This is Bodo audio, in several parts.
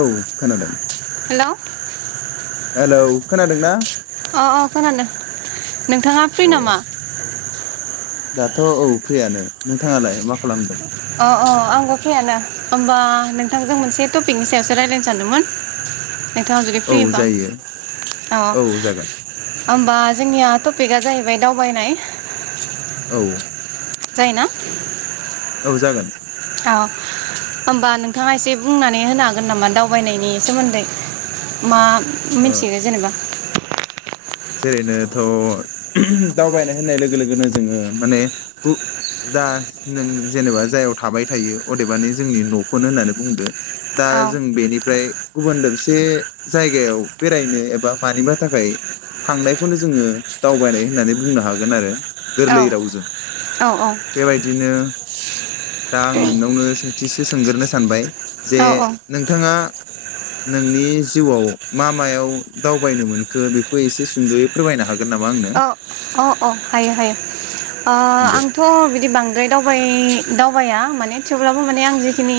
औ खोनादों। [inaudible] हेलौ खोनादोंना अ खोनादों नोंथाङा फ्रि अ नामा दाथऔ फ्रियानो नोंथाङालाय मा खालामदों? अ अ आंबो फ्रि यानो ओममबा नोंथांजों मोनसे टपिकनि सायावसो रायलायनो सानदोमोन। औ जायो अ औ जागोन होमबा जोंनिया टपिकआ जाहैबाय दावबायनाय औ जायोना औ जागोन औ होमबा नोंथाङा एसे बुंनानै होनो हागोन नामा दावबायनायनि सोमोन्दै मा ओ मिथिगो जेनेबा जेरैनोथ दावबायनाय होननाय लोगो लोगोनो जोङो माने दा गु दा नों जेनेबा जायाव थाबाय थायो अदेबानि जोंनि नखौनो होननानै बुंदो दा औ जों बेनिफ्राय गुबुन दोबसे जायगायाव बेरायनो एबा मानिबा थाखाय थांनायखौनो जोंङो दावबायनाय होननानै बुंनो हागोन आरो औ गोरलै रावजों औ बेबायदिनो दा आं नोंनावनो सोंथिसो सों सोंग्रोनो सानबाय जे औ औ नोंथांङा नोंनि जिउआव मा मायाव दावबायनो मोनखो बे खौ एसे सुंद'यै फोरमायनो हागो अ अ अ हायो हायो अ दे आंथ बिदि बांद्राय दावबाय दावबाया माने ने थेवब्लाबो माने आं जिखिनि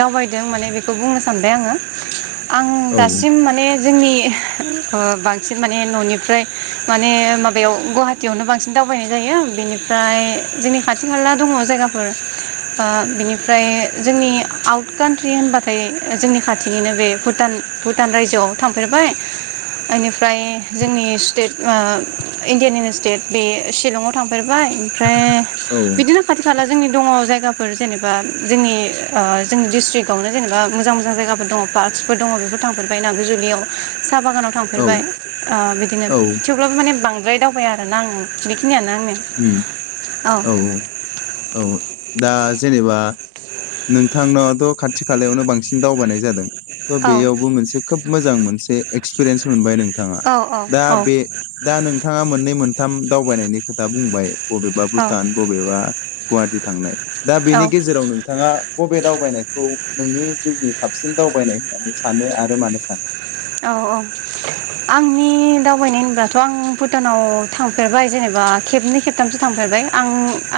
दावबायदों माने बेखौ बुंनो सानबाय आङो आं औ दासिम माने जोंनि ओ बांसिन माने ननिफ्राय माने माबायाव गुवाहाटियावनो बांसिन दावबायनाय जायो बेनिफ्राय जोंनि खाथि खाला दङ जायगाफोर बिनिफ्राय ओ जोंनि आउट कान्ट्रि होनबाथाय जोंनि खाथिनिनो बे भुटान भुटान रायजोआव थांफेरबाय इनिफ्राय जोंनि स्टेट इण्डियानि स्टेट बे शिलंआव थांफेरबाय ओमफ्राय औ बिदिनो खाथि खाला जोंनि दङ जायगा फोर जेनेबा जोंनि ओ जोंनि डिस्ट्रिकआवनो जेनेबा मोजां मोजां जायगाफोर दङ पार्कसफोर दङ बेफोर थांफेरबाय नाग्रिजुलियाव साहा बागानाव औ थांफेरबाय ओ बिदिनो औ थेवब्लाबो माने बांद्राय दावबाय आरो ना आं बेखिनियानो आंनिया औ औ दा जेनेबा नोंथांनावथ' खाथि खालायावनो बांसिन दावबायनाय जादों थ' औ बेयावबो मोनसे खोब मोजां मोनसे एक्सपिरियेन्स मोनबाय नोंथाङा औ दा बे दा नोंथाङा मोननै मोनथाम दावबायनायनि दा बुंबाय बबेबा औ भुटान बबेबा गुवाहाटि थांनाय दा औ बेनि गेजेराव नोंथाङा बबे दावबायनायखौ नोंनि जिउनि साबसिन दावबायनाय होननानै सानो आरो मानो सानो औ औ आंनि दावबायनाय होनब्लाथ' आं भुटानाव थांफेरबाय जेनेबा खेबनै खेबथामसो थांफेरबाय आं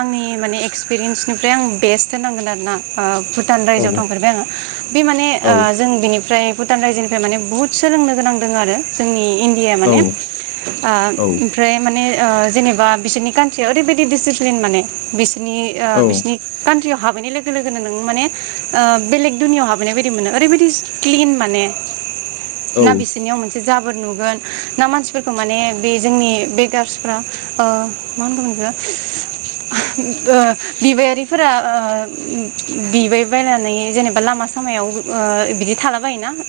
आंनि माने एक्सपिरियेन्सनिफ्राय आं बेस्ट होनांगोन आरोना‌ ओ भुतान औ रायजोआव थांफेरबाय आङो बे माने औ ओ जों बिनिफ्राय भुटान रायजोनिफ्राय माने बुहुत सोलोंनो गोनां दों आरो जोंनि इण्डिया माने औ ओ औ ओमफ्राय माने ओ जेनेबा बिसोरनि कान्ट्रियाव ओरैबायदि डिसिप्लिन माने बिस नि औ बिसिनि कान्ट्रियाव हाब हाबहैनाय लोगो लोगोनो नों माने बेलेग दुनियाव हाबैनाय बायदि मोनो ओरैबायदि क्लिन माने औ ना बिसिरनियाव मोनसे जाब जाबोर नुगोन ना मानसिफोरखौ माने बे जोंनि बेगार्सफ्रा ओ मा होनगोन आं बेखौ बिबायारिफोरा बिबायबायनानै जेनेबा लामा सामायाव ओ बिदि थाला बायोना ओ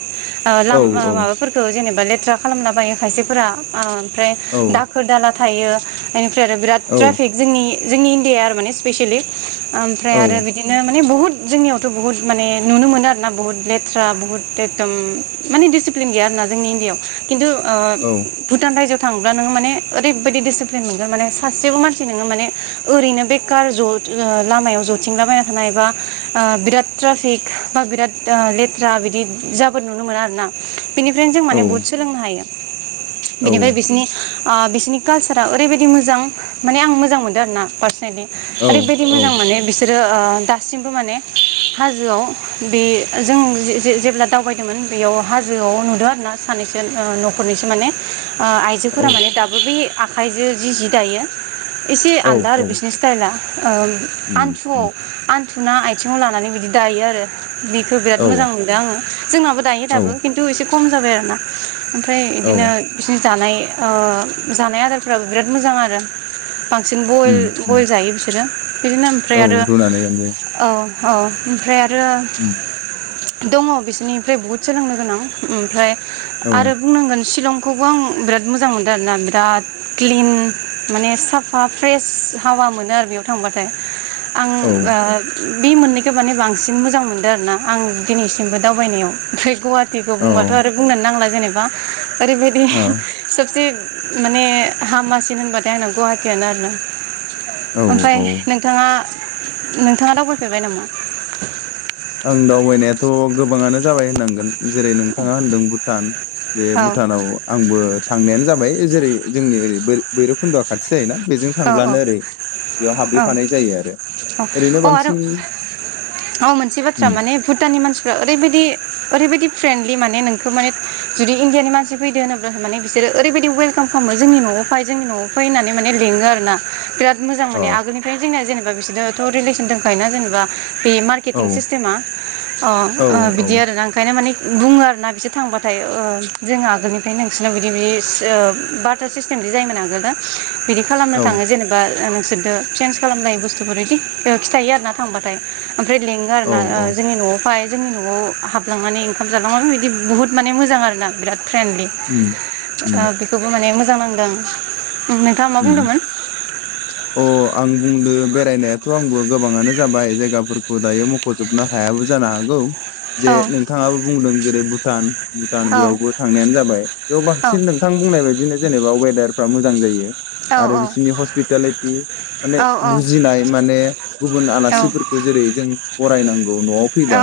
औ लाम माबाफोरखौ जेनेबा बा लेथ्रा खालामना बायो खायसेफोरा ओ फ्राय औ दाखोर दाला थायो इनिफ्राय आरो बिराद औ ट्राफिक जोंनि जोंनि इण्डियााया आरो माने स्पेसियेलि ओमफ्राय औ आरो बिदिनो माने बहुत जोंनियावथ' बुहुत माने नुनो मोनो आरो ना बुहुत लेथ्रा बुहुत एकदम मानि दिसिप्लिन गैया आरोना जोंनि इण्डियाआव खिन्थु ओ भुटान रायजो थांब्ला नोङो माने ओरैबायाददि डिसिप्लिन मोनगोन माने सासेबो मानसि नोङो माने ओरैनो बेकार ज' लामायाव ज'थिंलाबायना थानाय बा बिराद ट्राफिक बा बिराद लेथ्रा बिदि जाबोर नुनो मोना आरो ना बेनिफ्रायनो जों औ माने बुहुत सोलोंनो हायो। बिनिफ्राय बिसनि आ बिसनि कालसारा ओरैबायदि मोजां माने आं मोजां मोनदो आरोना। औ ओरैबायदि मोजां माने बिस सोरो ओ दासिमबो माने हाजोआव बे जों जे-जे-जेब्ला दावबायदोंमोन बेयाव हाजोआव नुदों आरोना सानैसो नो न'खरनिसो माने ओ आइजोफोरा माने दाबो बे आ खाइजो जि जि दायो एसे औ आलदा आरो औ बिसनि स्टाइला ओ उम आनथुआव उम आन थुना आथिङाव लानानै बिदि दायो आरो बेखो बिराद औ मोजां मोनदो आङो जोंनाबो दायो औ बो किन्तु इसे खम जाबाय आरोना। ओमफ्राय औ बिदिनो बिसनि जानाय ओ जानाय आदारफ्राबो बिराद मोजां आरो बांसिन बइल उम उम बइल जायो बिसोरो बिदिनो ओमफ्राय औ आरो रुनानै दानजायो औ औ ओमफ्राय आ रो उम दङ बिसोरनिफ्राय बहुद सोलोंनो गोनां उमफ्राय औ आरो बुंनांगोन शिलं खौबो आं बिराद मोजां मोनदों आर ना बिराद क्लिन माने साफा फ्रेस हावा मोनो आरो बेयाव थांबाथाय आं औ ओ बे मोननैखो माने बांसिन मोजां मोनदो आरोना आं दिनैसिमबो दावबायनायाव फ्रे गवाट टिखौ औ बुंबाथ' आरो बुंनानो नांला जेनेबा ओरैबायदि औ सबसे माने हामासिन होनबाथाय आंना गहाटियानो आरोना औ ओमफ्राय औ नोंथाङा नोंथाङा दावबायफेरबाय नामा? आं दावबायनायाथ' गोबाङानो जाबाय होननांगोन। जेरै नोंथाङा होनदों भुटान बे औ भुटानाव आंबो थांनायानो जाबाय जेरै जोंनि ओरै बोर भैरबखुन्द'आ खाथि जायोना बेजों औ थांब्लानो ओरै बेयाव औ हाबहैफानाय जायो आरो औ ओरैनो अ बांसिन थ्रा उम माने भुटाननि मानसिफ्रा ओरैबादि ओरैबाद दि फ्रेन्दडलि माने नोंखौ माने जुदि इण्डियानि मानसि फैदो होनोब्ला माने बिसोरोओरैबायदि ववेलकाम खामो' जोंनि न'आव फाय जोंनि नआव फाय फाय होननानै माने लिङो आरो ना बिराद मोजां औ मोनो आगोलनिफ्राय जोंनिया जेनेबा बिसोरोथ'' रिलेस दोंखायो ना जेनेबा बे औ मार्केटिं सिस्टेमा औ अ औ बिदि आरोना ओंखायनो माने बुङो आरोना बिसोर थांबाथाय ओ जों आगोलनिफ्राय नोंसोरनाव बिदि बि ओ बाटार सिस्टेमदि जायोमोन आगोलो। बिदि खालामनो औ थाङो जेनेबा ओ बिसोरदो चेन्ज खालामनाय बुस्थुफोर बिदि खिथायो आरोना थांबाथाय। ओमफ्राय लेंङो औ आरोना ओ औ जोंनि न'आव फाय जोंनि न'आव हाबलांनानै ओंखाम जालांनानै बे बिदि बहुत माने मोजां आरोना बिराद फ्रेन्डलि उम उम ओ बेखौबो माने मोजां नांदों। आं नोंथाङा मा उम बुंदोंमोन अ आं बुंदों बेरायनायाथ' आंबो गोबाङानो जाबाय जायगाफोरखौ दायो मख'जोबनो हायाबो जानो हागौ। जे औ नोंथाङाबो बुंदों जेरै भुटान भुटान औ बेयावबो थांनायानो जाबाय बेयाव औ बांसिन नोंथां बुंनाय बायदिनो जेनेबा अयेदार फ्रा मोजां जायो औ आरो बिसोरनि हस्पिटेलिटि माने औ बुजिनाय माने गुबुन औ आलासिफोरखौ जेरै जों बरायनां खौ न'आव फैबा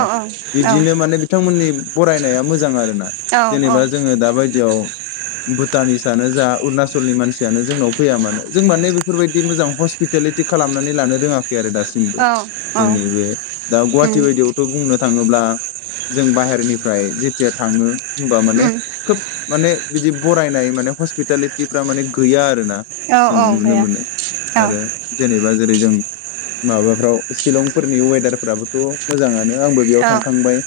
बिदिनो माने बिथांमोननि फरायनाया मोजां आर ना जेनेबा जोङो दा बायदियाव भुटानिसआानो जा अरुणाचलनि मानसियानो जोंनाव फैया मानो जों माने बेफोरबायदि मोजां हस्पिटालिटि खालामनानै लानो रोङाखै आरो दासिमबो औ औ जोंनि बे दा उम गुवाहाटि बायदियावथ' बुंनो थाङोब्ला जों बाहेरनिफ्राय जेथिया थाङो होमबा माने उम खोब माने बिदि बरायनाय माने हस्पिटालिटिफ्रा माने गैया आरो ना औ जों औ नुनो गैया मोनो औ आरो जेनेबा जेरै जों माबाफ्राव शिलंफोरनि वेदारफ्राबोथ' मोजाङनो आंबो बेयाव औ थांखांबाय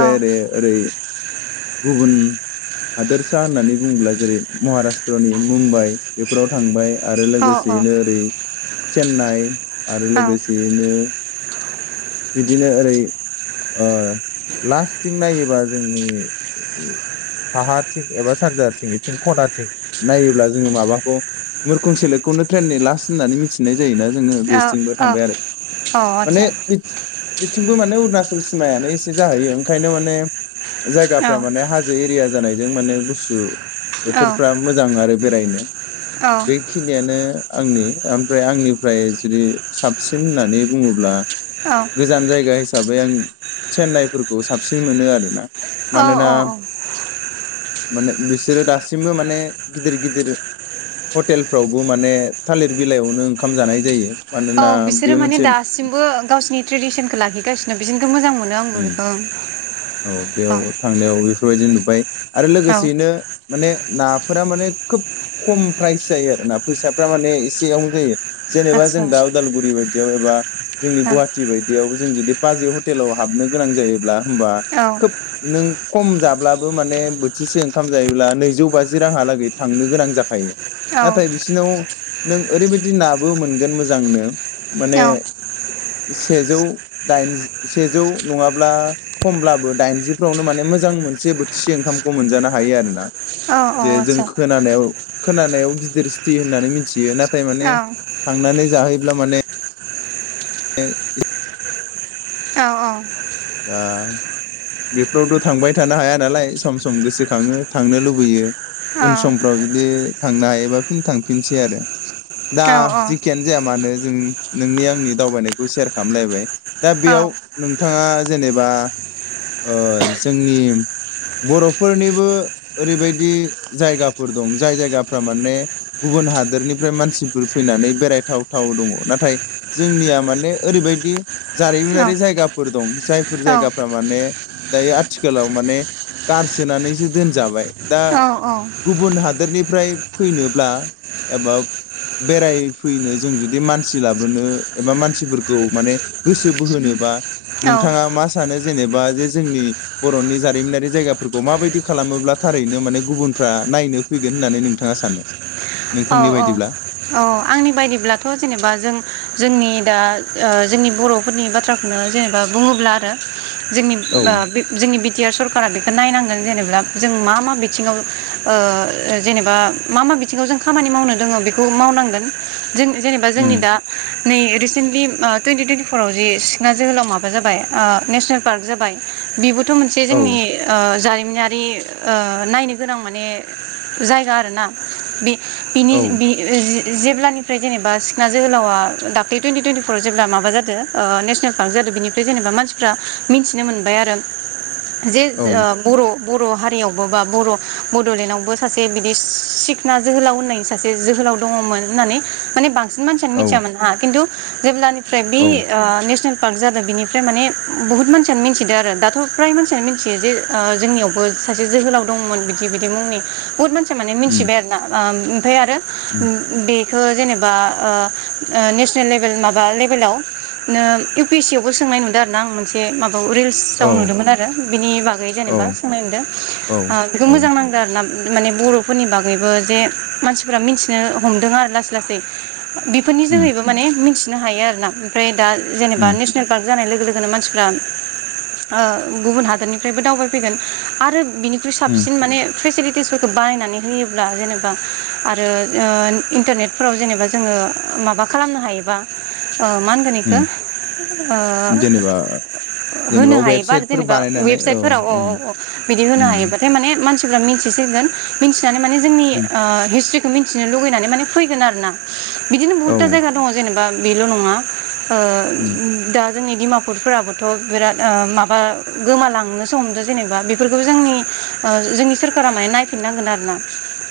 औ ओरै ओरै गुबुन हादोरसा होननानै बुङोब्ला जेरै महाराष्ट्रनि मुम्बाइ बेफोराव थांबाय आरो औ लोगोसेयैनो ओरै चेन्नानाय आरो औ लोगोसेयैनो बिदिनो ओरै ओ लास्थिं नायोबा जोंनि साहा थिं एबा सानजाथिं इथिं खनाथिं नायोब्ला जोङो माबा मुरखुं सेलेकखौनो ट्रेननि लास होननानै मिथिनाय जायोना जोंङो औ बिसिंबो थांबाय आरो माने आदसा बिथिंबो माने अुरुनाच सुस सिमायानो एसे जाहैयो ओंखायनो माने औ जायगाफ्रा औ माने हाजो एरिया जानाय जों माने गुसु औ बोथोरफ्रा मोजां आरो बेरायनो बेखिनियानो आंनि ओमफ्राय आंनिफ्राय जुदि साबसिन होननानै बुङोब्ला गोजान जायगा हिसाबै आं चेन्नाइफोरखौ साबसिन मोनो आरोना औ मानोना औ [inaudible] मोनो बिसोरो दासिमबो माने गिदिर गिदिर हटेलफ्रावबो माने थालिर बिलाइयावनो ओंखाम जानाय जायो मानोना बिसोरो बेयो माने मोनसे दासिमबो गावसिनि ट्रेडिसनखौ लाखिगासिनो बिसोरनिखौ मोजां मोनो आंबो उम बेखौ औ बेयाव थांनायाव बेफोरबायदि नुबाय आरो औ लोगोसेयैनो माने नाफोरा माने खोब खम प्राइस जायो आरोना फैसाफ्रा माने एसेयावनो जायो जेनेबा जों आदसा दा उदालगुरि बायदियाव एबा जोंनि औ गुवाहाटि बायदियाव जों जुदि बाजै हटेलाव हाबनो गोनां जायोब्ला होमबा औ खोब नों खम जाब्लाबो माने बोथिसे ओंखाम जायोब्ला नैजौ बाजि रांहालागै थांनो गोनां जाखायो खायो औ नाथाय बिसोरनाव नों ओरैबायदि नाबो मोनगोन मोजांनो माने औ सेजौ दाइनजि सेजौ नङाब्ला खमब्लाबो दाइनजिफ्रावनो माने मोजां मोनसे बोथिसे ओंखामखौ मोनजानो हायो आरो ना आदसा औ औ जे औ जों खोनानायाव खोनानायाव गिदिर सिथि होननानै मिथियो ना। थाय माने थांनानै जाहैब्ला माने। औ औ ओ बेफोरावथ' थांबाय थानो हाया नालाय सम सम गोसोखाङो थांनो लुबैयो। उन समफ्राव जुदि थांनो हायोबा। फिन थांफिनसै आरो। औ दा जेखियानो जाया मानो जों नोंनिया। आंनि दावबायनायखौ सेयार खालामलायबाय। दा बेयाव नोंथाङा। जेनेबा ओ जोंनि बर'फोरनिबो ओरैबायदि जायगाफोर दं जाय जायगाफ्रा माने गुबुन हादोरनिफ्राय मानसिफोर फैनानै बेरायथाव थाव दङ नाथाय जोंनिया माने ओरैबायदि। जारिमिनारि जायगाफोर दं जाय। जायगाफ्रा माने। दायो आथिखालाव माने गारसोनानैसो दोनजाबाय। दा औ औ गुबुन हादोरनिफ्राय। फैनोब्ला एबा बेरायफैनो जों जुदि मानसि लाबोनो एबा मानसिफोरखौ माने गोसो बोहोनोबा। औ। बिथाङा मा सानो। जेनेबा जे जोंनि बर'नि जारिमिनारि जायगाफोरखौ माबायदि खालामोब्ला थारैनो माने गुबुनफ्रा नायनो फैगोन होननानै नोंथाङा सानो। नोंथांनि औ- औ बायदिब्ला -औ -आंनि बायदिब्लाथ' जेनेबा जों जोंनि। दा ओ जोंनि बर'फोरनि बाथ्राखौनो जेनेबा बुङोब्ला आरो। जोंनि औ ओ उम जोंनि बि टि आर सरकारा बेखौ नायनांगोन। जेनेब्ला जों मा मा बिथिङाव ओ जेनेबा मा मा बिथिङाव जों। खामानि मावनो दङ बेखौ मावनांगोन। जों जेनेबा जोंनि दा। नै रिसेन्टलि ओ टुइनटि टुइेटि फराव जिसिखना जोहोलाव माबा जाबाय ओ नेसनेल पार्क जाबाय बिबो। बिफोर मोनसे औ जोंनि ओ जारिमिन। मिनारि ओ नायनो गोनां माने जायगा आरोना बे। बिनि औ बि जि। जेब्लानिफ्राय जेनेबा सिखना जोहोलावा दाख्लै टुइन्टि टुवन्टिफराव जेब्ला माबा जादों नेसनेल पार्क जादों बेनिफ्राय जेनेबा मानसिफ्रा मिन्थिनो मोनबाय आरो। जे ओ औ बर'। बर' हारियावबो बा बर' बड'लेण्डआवबो सासे बिदि सिखना। जोहाव होननाय सासे जोहोलाव दङमोन होननानै माने बां। बांसिन मानसियानो औ मिथियाामोन हा खिन्तु। जेब्लानि। फ्राइ बि औ ओ नेसनेल पार्क जादों बिनिफ्राय माने बुहुत मानसियानो मिथिदों आरो दाथ' फ्राय मानसियानो मिथियो जे जोंनियावबो सासे जोहोलाव दंमोन बिदि बिदि मुंनि बुहुत मानसि माने उम मिथिबाय आरो ना। ओम ओमफ्राय आरो उम उ बे हो जेनेबा ओ ओ नेसेनेल लेबेल माबा लेबेलाव नो इउ पि एस चि आवबो सोंनाय नुदों आरोना आं मोनसे माब औ औ रिल्सआव नुदोंमोन आरो बिनि बागै औ जेनेबा सोंनाय नुदों औ ओ बेखो औ मोजां नांदों आरोना। माने बर'फोरनि बागैबो बे मानसिफोरा मिथिनो हमदों आरो लासै लासै बेफोरनि उम जोहैबो माने मिथ नो हायो आरोना। ओमफ्राय दा जेनेबा उम नेसनेल पार्क जानाय लोगो लोगोनो मानसिफोरा ओ गुबुन हादोरनिफ्रायबो दावबाय फैगोन आरो बिनिख्रुइ उम साबसिन माने फेसिलिटिसफोरखौ बानायनानै होयोब्ला जेनेब बा आरो इन्टारनेटफोराव जेनेबा जोङो माबा खालामनो हायोबा ओ मा होनगोन इखो उम ओ जेनेबा जेनेबा होनो हायोबा आरो वेबसाइटफोर जेनेबा बानायनानै वेबसाइटफोराव औ उम औ औ बिदि होनो उम हायोबाथाय माने मानसि थुबानो मिथिसगोन मिनथि दानो माने जोंनि उम ओ हिस्ट्रिखौ मिन्थिनो लुगैनानै माने फैगोन आरोना। बिदिनो औ बहुतता जायगा दङ जेनेबा बेल' नङा ओ उम दा जोंनि डिमापुफोराबोथ' बिराद ओ माबा गोमालांनोसो हमदो जेनेबा बेफोरखौबो जोंनि ओ जोंनि सोरखारा माय नायफिननांगोन आरोना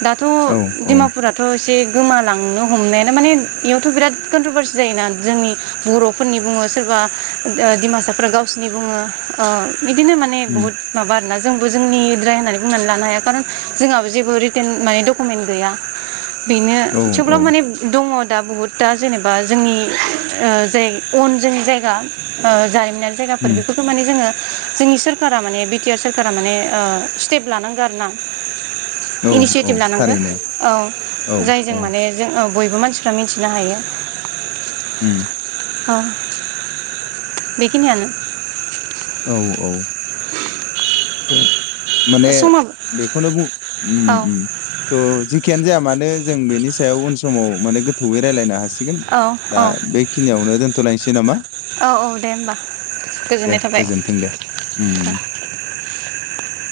दाथ' औ डिमापुरथ' एसे गोमालांनो हमनायानो माने इयावथ' बिराद कन्ट्रभारसि जायोना जोंनि बर'फोरनि बुङो सोरबा ओ डिमासाफ्रा गावसोरनि बुङो ओ बिदिनो माने उम बहुत माबा नोना जोंबो जोंनिद्राय होननानै बुंनानै लानो हाया कारन जोंहाबो जेबो रि होननाय डकुमेन्ट गैया बिनो औ औ थेवब्लाबो माने दङ दा बहुतता जेनेबा जोंनि ओ जाय अन जों जायगा ओ जाय लुनाय जायगाफोर उम बेफोरखौ माने जोङो जोंनि सोरखारा माने बि टि आर सोरखारा माने स्टेप लानांगो आरोना औ इनिसियेटिभ औ लानांगो थारैनो औ औ जायजों औ माने जों औ बयबो मानसिफ्रा मिथिनो हायो होम अ बेखिनियानो औ औ उ द माने बेखौनो औ थ' जेखियानो जाया मानो जों बेनि सायाव उन समाव माने गोथौैयै रायलायनो हासि गोन औ दा औ बेखिनियावनो दोनथ'लायनोसै नामा औ औ दे होमबा दे गोजोननाय थाबाय गोजोनथों दे उ उ [inaudible]